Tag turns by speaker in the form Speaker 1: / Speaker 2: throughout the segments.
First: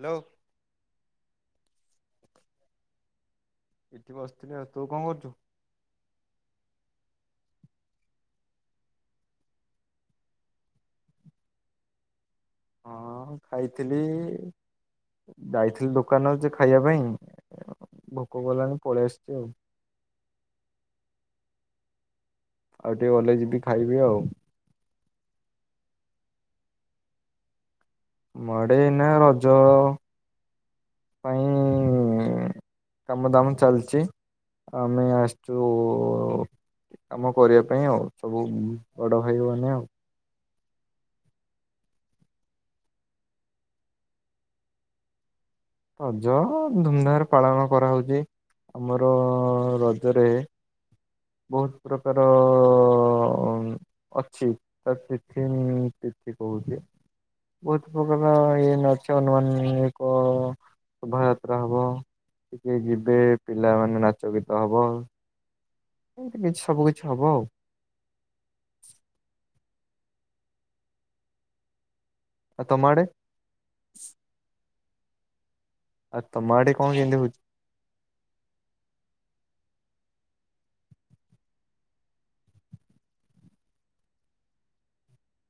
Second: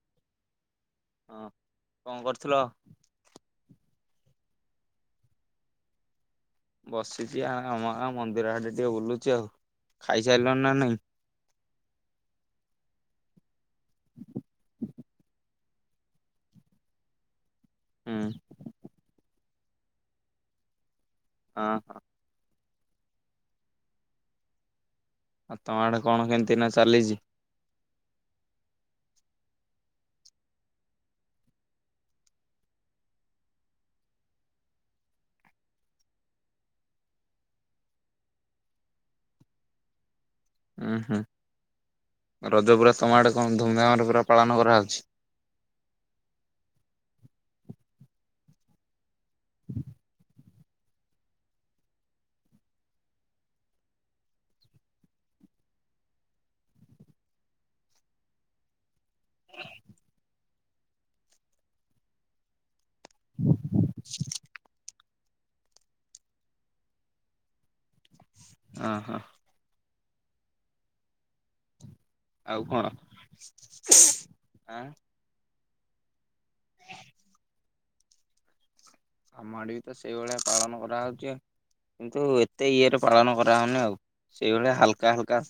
Speaker 1: Hello.
Speaker 2: ହଁ, କଣ କରୁଥିଲ?
Speaker 1: ଏଠି ବସିଥିଲି ଆଉ ତୁ କଣ କରୁଛୁ?
Speaker 2: ବସିଛି ଆ-ଆମ-ଆ ମନ୍ଦିର ଆଡେ ଟିକେ ବୁଲୁଛି ଆଉ। ଖାଇସାରିଲୁଣି ନା ନାଇଁ?
Speaker 1: ହଁଅ ଖାଇଥିଲି ଯାଇଥିଲି ଦୋକାନକୁ ଯେ ଖାଇବା ପାଇଁ,
Speaker 2: ହୁଁ
Speaker 1: ଭୋକ କଲାନି ପଳେଇ ଆସିଛି ଆଉ।
Speaker 2: ହଁ ହଁ।
Speaker 1: ଆଉ ଟିକେ ଗଲେ ଯିବି ଖାଇବି ଆଉ।
Speaker 2: ଆଉ ତମ ଆଡେ କଣ କେମିତି ଏଇନା ଚାଲିଛି?
Speaker 1: ଆମ ଆଡେ ଏଇନା ରଜ ପାଇଁ କାମଦାମ ଚାଲିଛି, ଆଉ ଆମେ ଆସିଛୁ କାମ କରିବା ପାଇଁ ଆଉ, ସବୁ ବଡ ଭାଇମାନେ ଆଉ।
Speaker 2: ଉଁ-ହୁଁ ରଜ ପୁରା ତମ ଆଡ଼େ କଣ ଧୁମଧାମରେ ପୁରା ପାଳନ କରା ହଉଛି?
Speaker 1: ରଜ-ଅ ଧୁମଧାମରେ ପାଳନ କରା ହଉଛି ଆମର-ଅ-ଅ ରଜରେ ବହୁତ ପ୍ରକାର ଅଛି ତ ତିଥିନି-ଇ-ଇ ତିଥଗ କହୁଛି। ଭୁତ ପଗଲା ଏ ନଚ ନନି ଏକ ଶୋଭାଯାତ୍ରା ହବ, ଟିକେ ଯିବେ ପିଲାମାନେ ନାଚ ଗୀତ ହବ। ଏମିତି କିଛି ସବୁ କିିଛି ହବ ଆଉ।
Speaker 2: ଓହୋ। ଆଉ
Speaker 1: ତମ
Speaker 2: କଣ
Speaker 1: ଆଡେ
Speaker 2: ଆଁ।
Speaker 1: ଆଉ ତମ ଆଡେ କଣ କେମିତି ହଉ
Speaker 2: ଆମ ଆଡେ ବି ତ ସେଇଭଳିଆ ପାଳନ କରାହଉଛି। କିନ୍ତୁ ଏତେ ଇଏରେ ପାଳନ କରାହଉନି ଆଉ ସେଇଭଳିଆ ହାଲକା ହାଲକା।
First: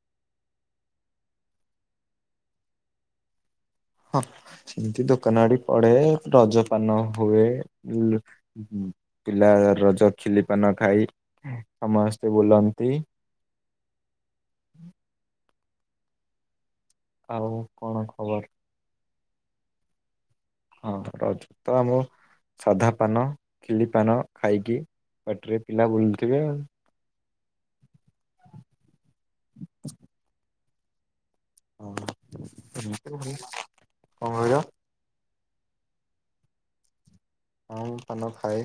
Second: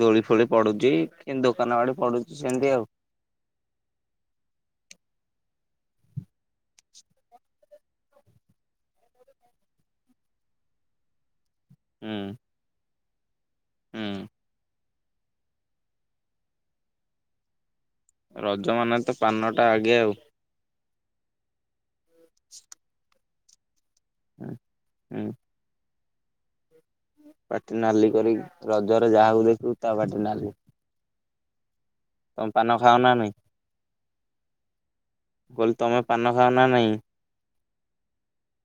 Speaker 2: ଦୋଳି ଫୋଳି ପଡୁଚି କିନ ଦୋକାନ ଆଡେ ପଡୁଚି ସେମତି ଆଉ।
Speaker 1: ହଁ ସେମିତି ଦୋକାନ ଆଡି ପଡେ ରଜ ପାନ ହୁଏ [inaudible] ହୁଁ ପିଲା ରଜ ଖିଲି ପାନ ଖାଇ ସମସ୍ତେ ବୁଲନ୍ତି।
Speaker 2: ଉଁ
Speaker 1: ଆଉ କଣ କ
Speaker 2: ରଜ ମାନେ ତ ପାନ ଟା ଆଗେ ଆଉ।
Speaker 1: ହଁ ରଜ ତ ଆମ ସାଧା ପାନ ଖିଲି ପାନ ଖାଇକି
Speaker 2: ହୁଁ।
Speaker 1: ପାଟିରେ ପିଲା ବୁଲୁଥିବେ ଆଉ।
Speaker 2: ପାଟି ନାଲି କରିକି ରଜରେ ଯାହାକୁ ଦେଖିବୁ ତା ପାଟି ନାଲି।
Speaker 1: ହଁ।
Speaker 2: ତମେ ପାନ ଖାଅ ନା ନାଇଁ
Speaker 1: କହିଲ?
Speaker 2: ମୁଁ କହିଲ ତମେ ପାନ ଖାଅ ନା ନାଇଁ?
Speaker 1: ହଁ ମୁଁ ପାନ ଖାଏ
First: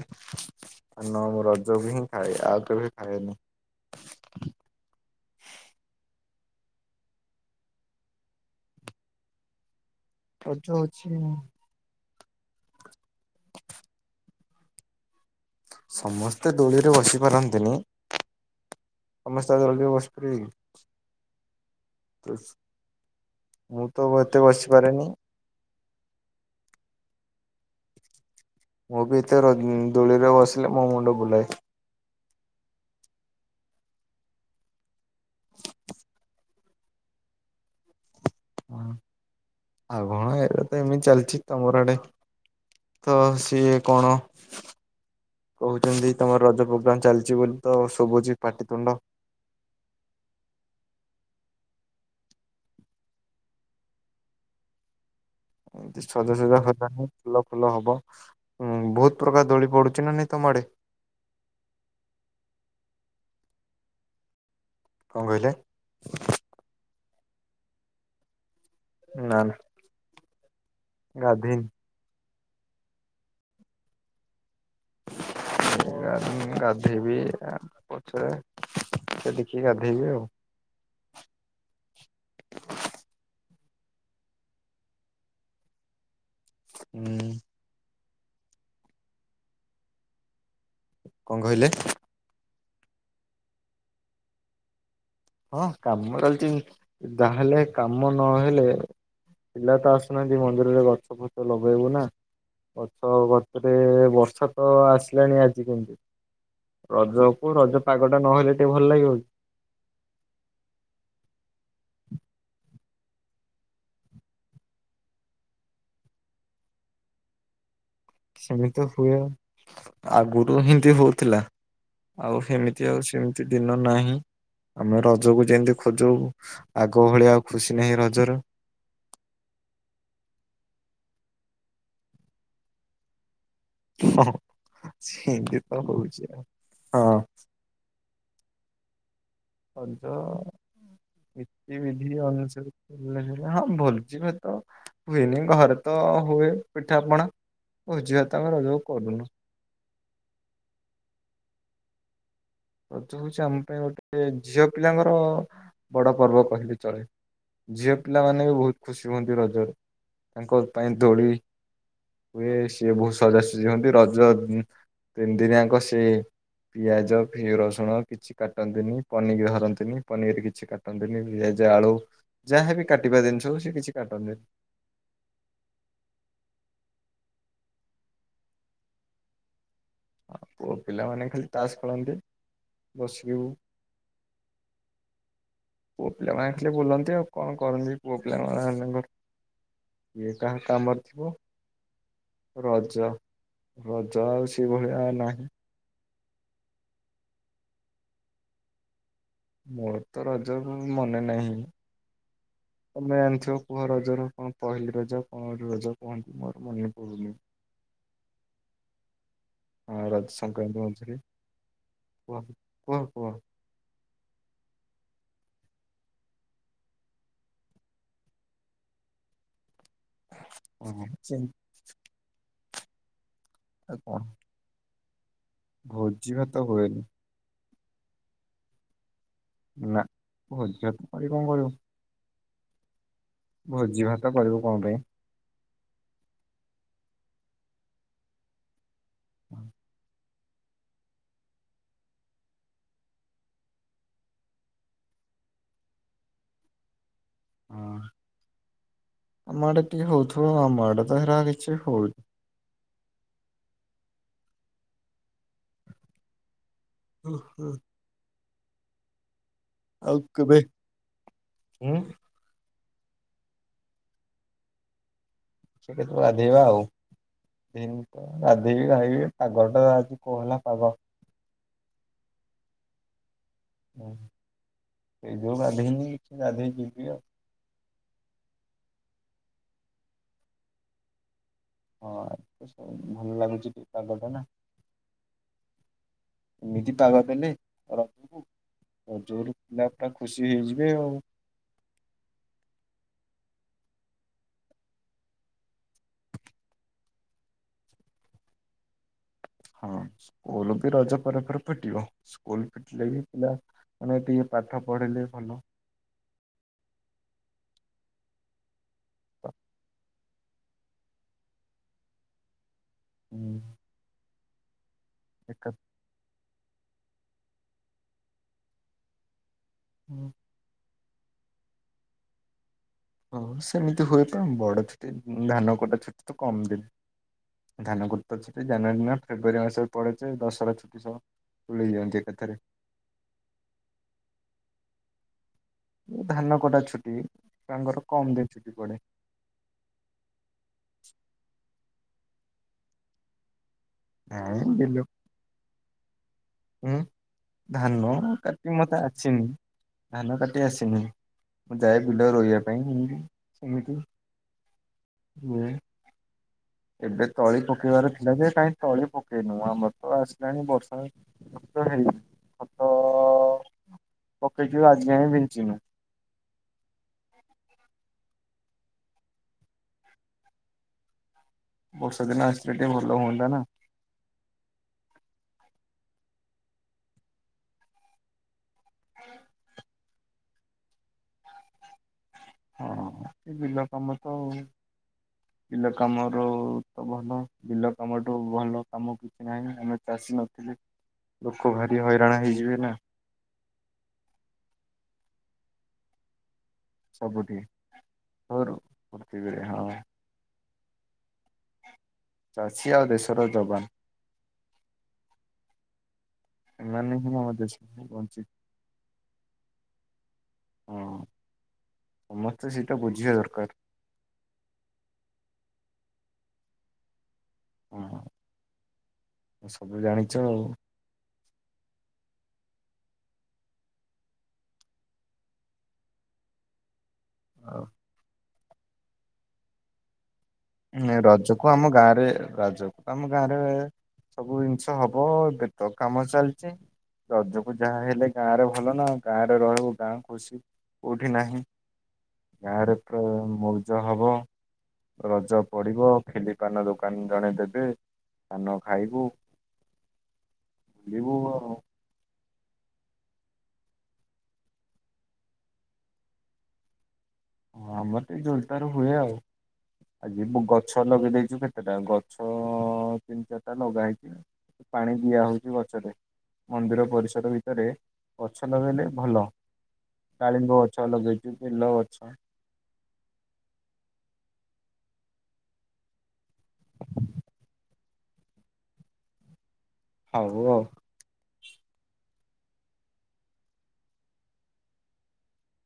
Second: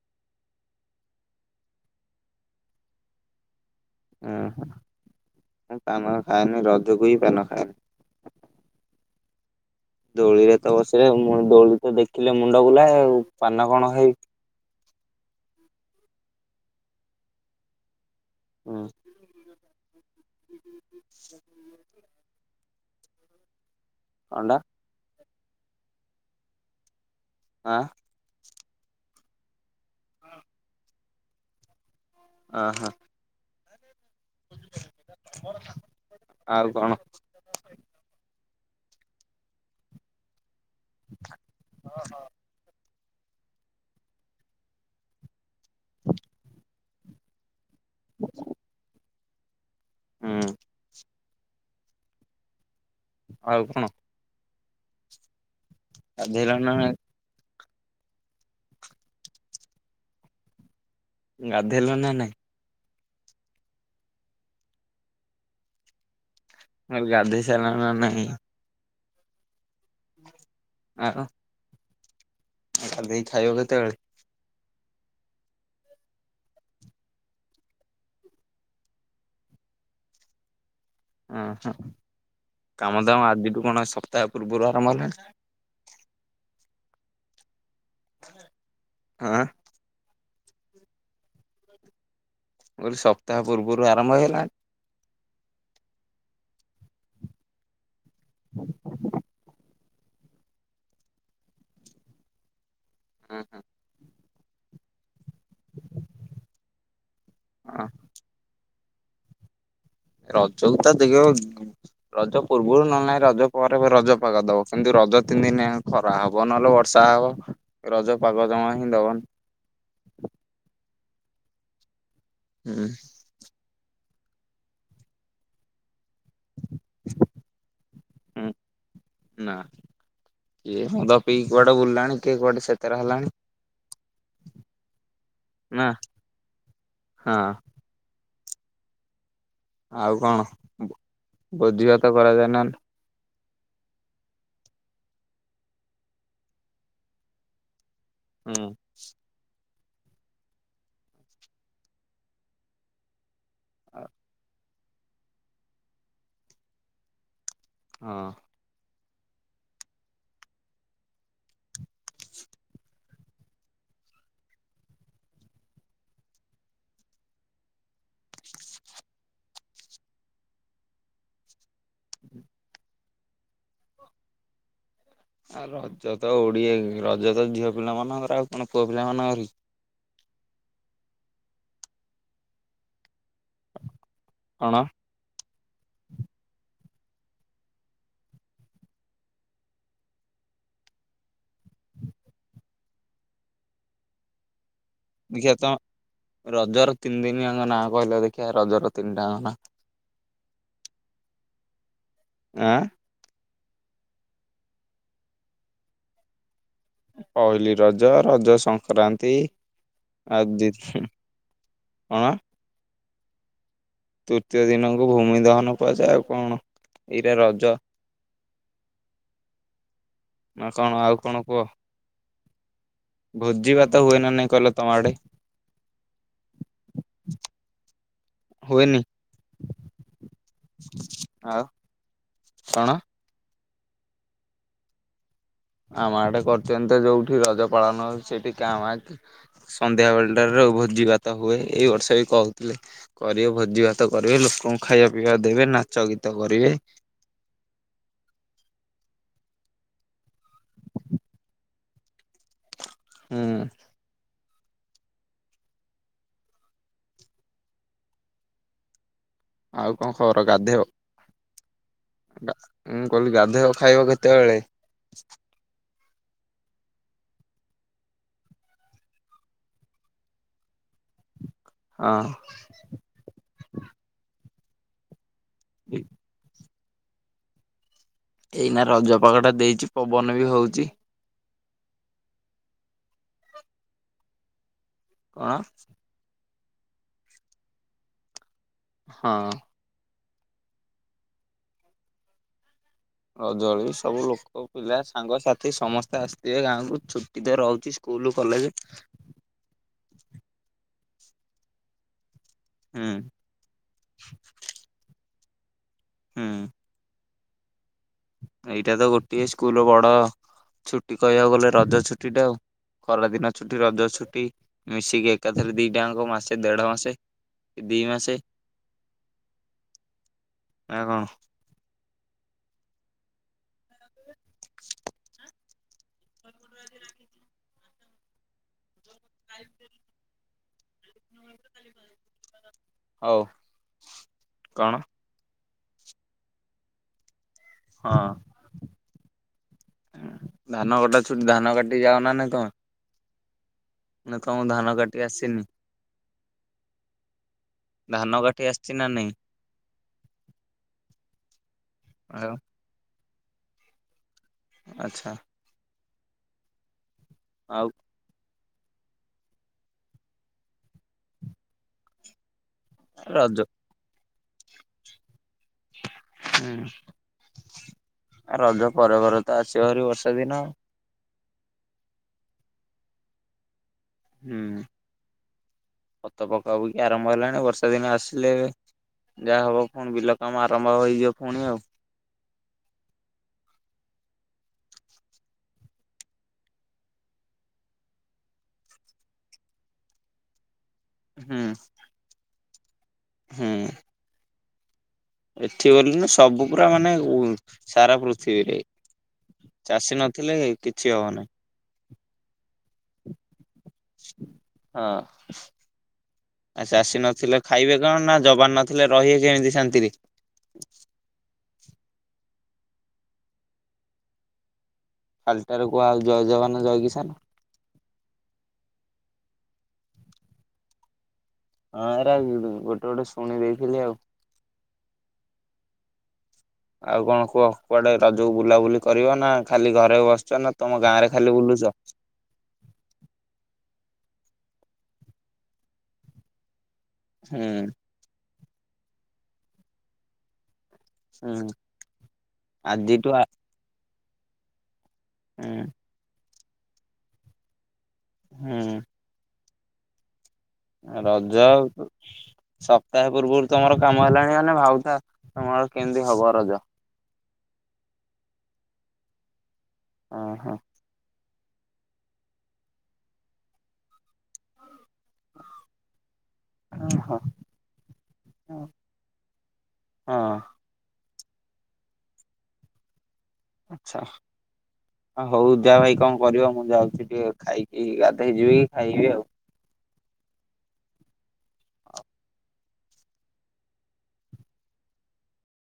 Speaker 1: ପାନ ମୁଁ ରଜ କୁ ହିଁ ଖାଏ ଆଉ କେବେ ଖାଏନି।
Speaker 2: ଆଁ ହାଁ ଆଉ ତା ମାନେ ଆମେ ରଜ କୁ ହିଁ ପାନ ଖାଏ। ଦୋଳିରେ
Speaker 1: ରଜ
Speaker 2: ତ ବସିଲେ
Speaker 1: ହଉଛି
Speaker 2: ଉଁ ଦୋଳି ତ ଦେଖିଲେ ମୁଣ୍ଡ ବୁଲାଏ ଆଉ ପାନ କଣ ଖାଇବି।
Speaker 1: ସମସ୍ତେ ଦୋଳିରେ ବସି ପାରନ୍ତିନି।
Speaker 2: ହୁଁ।
Speaker 1: ସମସ୍ତେ ଆଉ ଦୋଳିରେ ବସି ପାରିବେ କି?
Speaker 2: [inaudible]
Speaker 1: ମୁଁ ତ ଏତେ
Speaker 2: କଣଟା
Speaker 1: ବସିପାରେନି।
Speaker 2: ଆଁ।
Speaker 1: ମୁଁ ବି ଏତେ ର ଦୋଳିରେ ବସିଲି ମୋ ମୁଣ୍ଡ ବୁଲାଏ।
Speaker 2: ଆଁ ହାଁ। [inaudible] ଆଉ କଣ?
Speaker 1: ଅଁ ଆଉ କଣ ଇଆଡେ ତ ଏମିତି ଚାଲିଚି ତମର ଆଡେ? ତ ସିଏ କଣ କହୁଚନ୍ତି ତମର ରଜ ପ୍ରୋଗ୍ରାମ୍ ଚାଲିଚି ବୋଲି। ତ ଶୁଭୁଚି ପାଟିତୁଣ୍ଡ।
Speaker 2: ହୁଁ। ଆଉ କଣ?
Speaker 1: ଏମିତି ସଜା
Speaker 2: ଗାଧେଇଲ
Speaker 1: ସଜା
Speaker 2: ନା ନାଇଁ?
Speaker 1: ହେଲାନି। ଫୁଲ ଫୁଲ ହବ ଉଁ ବହୁତ ପ୍ରକାର ଦୋଳି ପଡୁଚି ନା ନାଇଁ ତମ ଆଡେ?
Speaker 2: ଗାଧେଇଲ ନା ନାଇଁ?
Speaker 1: କଣ କହିଲେ?
Speaker 2: ମୁଁ କହିଲି ଗାଧେଇ ସାଇଲଣି ନା ନାହିଁ?
Speaker 1: ନା ନା ଗାଧେଇ
Speaker 2: ଗାଧେଇକି ଖାଇବ କେତେବେଳେ? [inaudible]
Speaker 1: ଗାଧେଇନି ଗାଧେଇବି ଆଁ ପଛରେ ପଛରେ ଦେଖିକି ଗାଧେଇବି ଆଉ।
Speaker 2: ଉଁ ହୁଁ କାମ ଦାମ ଆଜିଠୁ କଣ ସପ୍ତାହେ ପୂର୍ବରୁ ଆରମ୍ଭ ହେଲାଣି?
Speaker 1: ଉଁ।
Speaker 2: ଆଁ।
Speaker 1: କଣ କହିଲେ?
Speaker 2: ମୁଁ କହିଲି ସପ୍ତାହ ପୂର୍ବରୁ ଆରମ୍ଭ ହେଇଗଲାଣି।
Speaker 1: ହଁ କାମ ଚାଲିଛି ଯାହେଲେ କାମନହେଲେ ପିଲାତ ଆସ ନା ଆଜି ମନ୍ଦିରରେ ଗଛ ଫଛ ଲଗେଇବୁନା ଗଛ
Speaker 2: ହେଇଗଲାଣି?
Speaker 1: ଗଛରେ ବର୍ଷା। ତ ଆସିଲାଣି ଆଜି କେମିତି ରଜକୁ ରଜପାଗଟା ନହେଲେ ଟିକିଏ ଭଲଲାଗିବକି?
Speaker 2: ରଜକୁ ତା ଦେଖିବ ରଜ ପୂର୍ବୁରୁ ନହେଲେ ନାହିଁ ରଜପରେ ରଜପାଗ ଦବ କିନ୍ତୁ ରଜ ତିନି ଦିନିଆଙ୍କ ଖରା ହବ ନହେଲେ ବର୍ଷାହବ ରଜପାଗ ଜମାହିଁ ଦବନି।
Speaker 1: ଆଗୁରୁୁହିଁ ଏମିତି ହଉଥିଲା ଆଉ
Speaker 2: ହୁଁ
Speaker 1: ସେମିତି ଆଉ ସେମି ସେଦିନ ନାହିଁ ଆମେ ରଜକୁ ଯେମିତି ଖୋଜୁ। ଆଗ ଭଳିଆ ଆଉ ଖୁସିନାହିଁ ରଜର
Speaker 2: ନାଁ କିଏ ମଦ ପିଇକି କୁଆଡେ ବୁଲିଲାଣି କିଏ କୁଆଡେ ସେଟେଲ ହେଲାଣି।
Speaker 1: ହଁ ସେମିତିତ
Speaker 2: ନା
Speaker 1: ହଉଛି ଆଉ ହଁ। ରଜ
Speaker 2: ଆଉ କଣ ବ ଭୋଜିଭାତ କରାଯାଏ ନା?
Speaker 1: ହେଲେ ହେଲା ଭୋଜି ଭାତ ହୁଏନି ଘରେତ ହୁଏ ପିଠାପଣା। ଭୋଜି ଭାତ ଆମେ
Speaker 2: ହୁଁ
Speaker 1: ରଜରେ କରୁନୁ। ରଜ ହଉଛି ଆମପାଇଁ
Speaker 2: ହଁ
Speaker 1: ଗୋଟେ ଝିଅ ପିଲାଙ୍କର ବଡ ପର୍ବ କହିଲେ ଚଳେ। ଝିଅ ପିଲାମାନେବି ବହୁତ ଖୁସି ହୁଅନ୍ତି ରଜରେ ତାଙ୍କ ପାଇଁ ଦୋଳି ହୁଏ ସିଏ ବହୁତ ସଜାସଜି ହୁଅନ୍ତି ରଜ ତିନି ଦିନିଆଙ୍କ ସେ ପିଆଜ ଏ ରସୁଣ କିଛି କାଟନ୍ତିନି ପନିକି ଧରନ୍ତିନି ପନିର କିଛି କାଟନ୍ତିନି ପିଆଜ ଆଳୁ। ଯାହାବି କାଟିବା ଜିନିଷହଉ ସେ କିଛି କାଟନ୍ତିନି।
Speaker 2: ଆଉ ରଜତ ଓଡିଆ ରଜତ ଝିଅ ପିଲା ମାନଙ୍କର ଆଉ କଣ ପୁଅ ପିଲା ମାନଙ୍କରକି?
Speaker 1: ଆ ପୁଅ ପିଲାମାନେ ଖାଲି ତାସ ଖେଳନ୍ତି ବସିବୁ।
Speaker 2: କଣ।
Speaker 1: ପୁଅ ପିଲାମାନେ ଖାଲି ବୁଲନ୍ତି ଆଉ କଣ କରନ୍ତି ପୁଅପିଲା ମାନଙ୍କର। କିଏ କାହା କାମରେ ଥିବ। ରଜ ରଜ ଆଉ ସେଇଭଳିଆ। ନାହିଁ
Speaker 2: ଦେଖିଆ ତମ ରଜର ତିନି ଦିନିଆଙ୍କ ନାଁ କହିଲ ଦେଖିଆ ରଜର ତିନିଟାଙ୍କ ନାଁ?
Speaker 1: ମୋରତ ରଜ କଣ ମନେନାହିଁ।
Speaker 2: ଆଁ।
Speaker 1: ତମେ ଯାଣିଥିବ କୁହ ରଜର କଣ ପହିଲି ରଜ କଣ ରଜ କୁହନ୍ତି ମୋର ମନେପଡୁନି?
Speaker 2: ପହିଲିରଜ ରଜ ସଂକ୍ରାନ୍ତି।
Speaker 1: ହଁ
Speaker 2: ଆଉ ଦି
Speaker 1: ରଜସଂକ୍ରାନ୍ତି ମଝିରେ
Speaker 2: କଣ
Speaker 1: କୁହ କୁହ କୁହ।
Speaker 2: ତୃତୀୟ ଦିନକୁ ଭୂମି ଦହନ କୁହାଯାଏ ଆଉ କଣ ଏଇଟା ରଜ? ନାଁ କଣ
Speaker 1: ହଁ
Speaker 2: ଆଉ କଣ
Speaker 1: ସେମିତି
Speaker 2: କୁହ। ଭୋଜି ଭାତ ହୁଏନା ନାଇଁ କହିଲ ତମଆଡେ?
Speaker 1: ଭୋଜିି ଭାତ ହୁଏନି।
Speaker 2: ହୁଏନି।
Speaker 1: ନା ଭୋଜି ଭାତ କରିକି କଣ
Speaker 2: ଆଉ
Speaker 1: କରିବ?
Speaker 2: କଣ?
Speaker 1: ଭୋଜି ଭାତ କରିବୁ କଣପାଇଁ?
Speaker 2: ଆମ ଆଡେ କରୁଚନ୍ତି ଯୋଉଠି ରଜ ପାଳନ ସେଠି କାଁ ଭାଁ। ସନ୍ଧ୍ୟା ବେଳଟାରେ ଭୋଜିଭାତ ହୁଏ ଏଇ ବର୍ଷବି କହୁଥିଲେ। କରିବେ ଭୋଜି ଭାତ କରିବେ ଲୋକଙ୍କୁ ଖାଇବା ପିଇବା ଦେବେ ନାଚ ଗୀତ କରିବେ।
Speaker 1: ହଁ, ଆମ ଆଡେ ଟିକେ ହଉଥିବ, ଆମଆଡେ ତ ହେରା କିଛି ହଉ
Speaker 2: ହୁଁ।
Speaker 1: ଓହୋ।
Speaker 2: କଣ
Speaker 1: ଆଉ
Speaker 2: ଖବର
Speaker 1: କେବେ,
Speaker 2: ଗାଧେଇବ
Speaker 1: ହୁଁ।
Speaker 2: [inaudible] ମୁଁ କହିଲି ଗାଧୋଇବ ଖାଇବ କେତେବେଳେ?
Speaker 1: କେତେବେଳେ ବାଧେଇବା ଆଉ। ଗାଧେଇନି ତ ଗାଧୋଇବି ଖାଇବି ପାଗଟା ଆଜି କୋହଲା ପାଗ।
Speaker 2: ହଁ।
Speaker 1: ହୁଁ, ସେ ଯଉ ଗାଧେଇନି, କିଛି ଗାଧେଇ ଯିବି ଆଉ।
Speaker 2: ଏଇନା ରଜ ପାଗ ଟା ଦେଇଛି ପବନ ବି ହଉଛି।
Speaker 1: ହଁ, ସୁ ଭଲ ଲାଗୁଛି ଟିକେ ପାଗଟା ନା।
Speaker 2: କଣ?
Speaker 1: ଏମିତି ପାଗ ଦେଲେ ରଜକୁ
Speaker 2: ହଁ।
Speaker 1: [unintelligible] [unintelligible] ଖୁସି ହେଇଯିବେ ଆଉ।
Speaker 2: ରଜ ବଳୁ ସବୁ ଲୋକ ପିଲା ସାଙ୍ଗସାଥି ସମସ୍ତେ ଆସିଥିବେ ଗାଁକୁ, ଛୁ [unintelligible] ରହୁଛି ସ୍କୁଲ କଲେଜ।
Speaker 1: ହଁ, ସ୍କୁଲ ବି ରଜ ପରେ ପରେ ଫୁଟିବ। ସ୍କୁଲ
Speaker 2: ହୁଁ
Speaker 1: ଫିଟିଲେ ବି ପିଲା ମାନେ ଟିକେ ପାଠ ପଢିଲେ ଭଲ।
Speaker 2: ହୁଁ। ଏଇଟା ତ ଗୋଟିଏ ସ୍କୁଲ ବଡ ଛୁଟି କହିବାକୁ ଗଲେ ରଜ ଛୁଟି ଟା ଆଉ। ଖରାଦିନ
Speaker 1: ହୁଁ।
Speaker 2: ଛୁଟି, ରଜ ଛୁଟି ମିଶିକି
Speaker 1: ଏକା
Speaker 2: ଏକାଥରେ ଦି [unintelligible] ମାସେ ଦେଢ ମାସେ କି ଦି ମାସେ।
Speaker 1: ହୁଁ।
Speaker 2: ନା କଣ?
Speaker 1: ହଁ, ସେମିତି ହୁଏତ ବଡ ଛୁଟି, ଧାନ କଟା ଛୁଟି ତ କମ୍ ଦିନ। ଧାନ କଟା ତ ଛୁଟି ଜାନୁଆରୀ ନା ଫେବୃୟାରୀ ମାସରେ ପଡେଯେ ଦଶରା ଛୁଟି ସବୁ [unintelligible] ଏକାଥରେ।
Speaker 2: ହଉ [inaudible] କଣ?
Speaker 1: ଧାନ କଟା ଛୁଟି ତାଙ୍କର
Speaker 2: ହଁ
Speaker 1: କମ୍ ଦିନି ଛୁଟି ପଡେ।
Speaker 2: ଧାନ କଟା ଛୁଟି ଧାନ କାଟି ଯାଉ ନା ନାଇଁ ତମେ? ନା ତମକୁ
Speaker 1: ନାଇଁ
Speaker 2: ଧାନ କାଟି ଆସିନି।
Speaker 1: ହୁଁ, ଧାନ କାଟି
Speaker 2: ଆସିଛି
Speaker 1: ମତେ
Speaker 2: ନା ନାଇଁ?
Speaker 1: ଆସିନି ଧାନ କାଟି ଆସିନି। ଯାଏ ବିଲ
Speaker 2: ଆଉ
Speaker 1: ରୋଇବା ପାଇଁ [unintelligible] ସେମିତି।
Speaker 2: ଆଚ୍ଛା।
Speaker 1: ହୁଁ। ଏବେ ତଳି
Speaker 2: ଆଉ
Speaker 1: ପକେଇବାର ଥି [unintelligible] କାହିଁ ତଳି ପକେଇନୁ ଆମର ତ ଆସିଲାଣି ବର୍ଷା ତ ହେଇନି ଖତ
Speaker 2: [unintelligible]
Speaker 1: ପକେଇଛୁ ଆଜି ଯାଏଁ ବିଞ୍ଚିନୁ।
Speaker 2: ହୁଁ, ରଜ ପରେ ଘରେ ତ ଆସିବ ଭାରି ବର୍ଷା ଦିନ।
Speaker 1: ବର୍ଷା ଦିନ ଆସିଲେ ଟିକେ ଭଲ ହୁଅନ୍ତା ନା।
Speaker 2: ହୁଁ, ଖତ ପକା ପକି ଆରମ୍ଭ ହେଲାଣି ବର୍ଷା ଦିନ ଆସିଲେ ଯାହା ହବ ପୁଣି ବିଲ କାମ ଆରମ୍ଭ ହେଇଯିବ ପୁଣି ଆଉ।
Speaker 1: ହଁ, ଏଇ ବିଲ କାମ ତ।
Speaker 2: [inaudible]
Speaker 1: ବିଲ କାମ ରୁ ତ ଭଲ ବିଲ କାମଠୁ ଭଲ କାମ କିଛି ନାହିଁ ଆମେ ଚାଷୀ ନଥିଲେ
Speaker 2: ହୁଁ
Speaker 1: ଲୋକ ଭାରି ହଇରାଣ ହେଇଯିବେ ନା।
Speaker 2: ହୁଁ। ଏଠି ବୋଲି ନା ସବୁ ପୁରା ମାନେ ଓଂ
Speaker 1: ସବୁଠି
Speaker 2: ସାରା
Speaker 1: ଘରୁ
Speaker 2: ପୃଥିବୀରେ।
Speaker 1: ପୃଥିବୀରେ ହଁ
Speaker 2: ଚାଷୀ ନଥିଲେ କିଛି ହବ ନାହିଁ।
Speaker 1: ଚାଷୀ ଆଉ ଦେଶର ଯବାନ।
Speaker 2: ହଁ ଆ
Speaker 1: ଏମାନେ
Speaker 2: ଚାଷୀ
Speaker 1: ହିଁ ଆମ
Speaker 2: ନଥିଲେ ଖାଇବେ
Speaker 1: ଦେଶକୁ
Speaker 2: କଣ ନା
Speaker 1: ବଞ୍ଚି
Speaker 2: ଯବାନ ନ ଥିଲେ ରହିବେ କେମିତି ଶାନ୍ତିରେ।
Speaker 1: ହଁ ସମସ୍ତେ ସେଇଟା ବୁଝିବା ଦରକାର।
Speaker 2: କାଲିଟାରେ କୁହ ଆଉ ଜୟ ଜବାନ ଜୟ କିସାନ।
Speaker 1: ହଁ ସବୁ ଜାଣିଚ ଆଉ।
Speaker 2: ହଁ ଏରା ଗୋଟେ ଗୋଟେ ଶୁଣି ଦେଇଥିଲି ଆଉ। ଆଉ କଣ କୁହ କୁଆଡେ ରଜକୁ ବୁଲାବୁଲି କରିବ ନା ଖାଲି ଘରେ ବସିଛ ନା ତମ ଗାଁ
Speaker 1: ନ
Speaker 2: ରେ ଖାଲି
Speaker 1: ରଜକୁ
Speaker 2: ବୁଲୁଛ?
Speaker 1: ଆମ ଗାଁ ରେ ରଜ ଆମ ଗାଁ ରେ ସବୁ ଜିନିଷ ହବ ଏବେ ତ କାମ ଚାଲିଚି।
Speaker 2: ହୁଁ
Speaker 1: ରଜକୁ ଯାହାହଲେ ଗାଁ ରେ ଭଲ ନା ଗାଁରେ ରହିବୁ ଗାଁ ଖୁସି। କୋଉଠି ନାହିଁ
Speaker 2: ହୁଁ
Speaker 1: ଗାଁରେ ପ୍ର
Speaker 2: ଆଜିଠୁ ଆ
Speaker 1: ମଉଜ ହବ। ରଜ
Speaker 2: ହୁଁ
Speaker 1: ପଡ଼ିବ ଖିଲି ପାନ ଦୋକାନ ଜଣେ ଦେବେ ପାନ
Speaker 2: ହୁଁ
Speaker 1: ଖାଇବୁ।
Speaker 2: ରଜା ଆଉ ସପ୍ତାହେ ପୂର୍ବରୁ ତମର କାମ ହେଲାଣି ମାନେ ଭାଉଥା ତମର କେମିତି ହବ ରଜ।
Speaker 1: ହଁ ଆମର ଟିକେ ଜୋର ଦାର ହୁଏ ଆଉ ଆଜି
Speaker 2: ହଁ
Speaker 1: ମୁଁ
Speaker 2: ହଁ
Speaker 1: ଗଛ ଲଗେଇ ଦେଇଛୁ କେ ସେଟା ଗଛ ତିନି ଚାରିଟା ଲଗା ହେଇଥିଲା ପାଣି ଦିଆହଉଚି ଗଛରେ। ମନ୍ଦିର
Speaker 2: ହଁ
Speaker 1: ପରିସର ଭିତରେ ଗଛ
Speaker 2: ହଁ
Speaker 1: ଲଗେଇଲେ ଭଲ ଡାଳିମ୍ବ ଗଛ ଲଗେଇ [unintelligible] ଅଛ
Speaker 2: ଆଚ୍ଛା ହଁ ହଉ ଯା ଭାଇ କଣ କରିବ ମୁଁ ଯାଉଛି ଟିକେ ଖାଇକି ଗାଧୋଇ ଯିବି ଖାଇବି ଆଉ।
Speaker 1: ହଉ ଆଉ।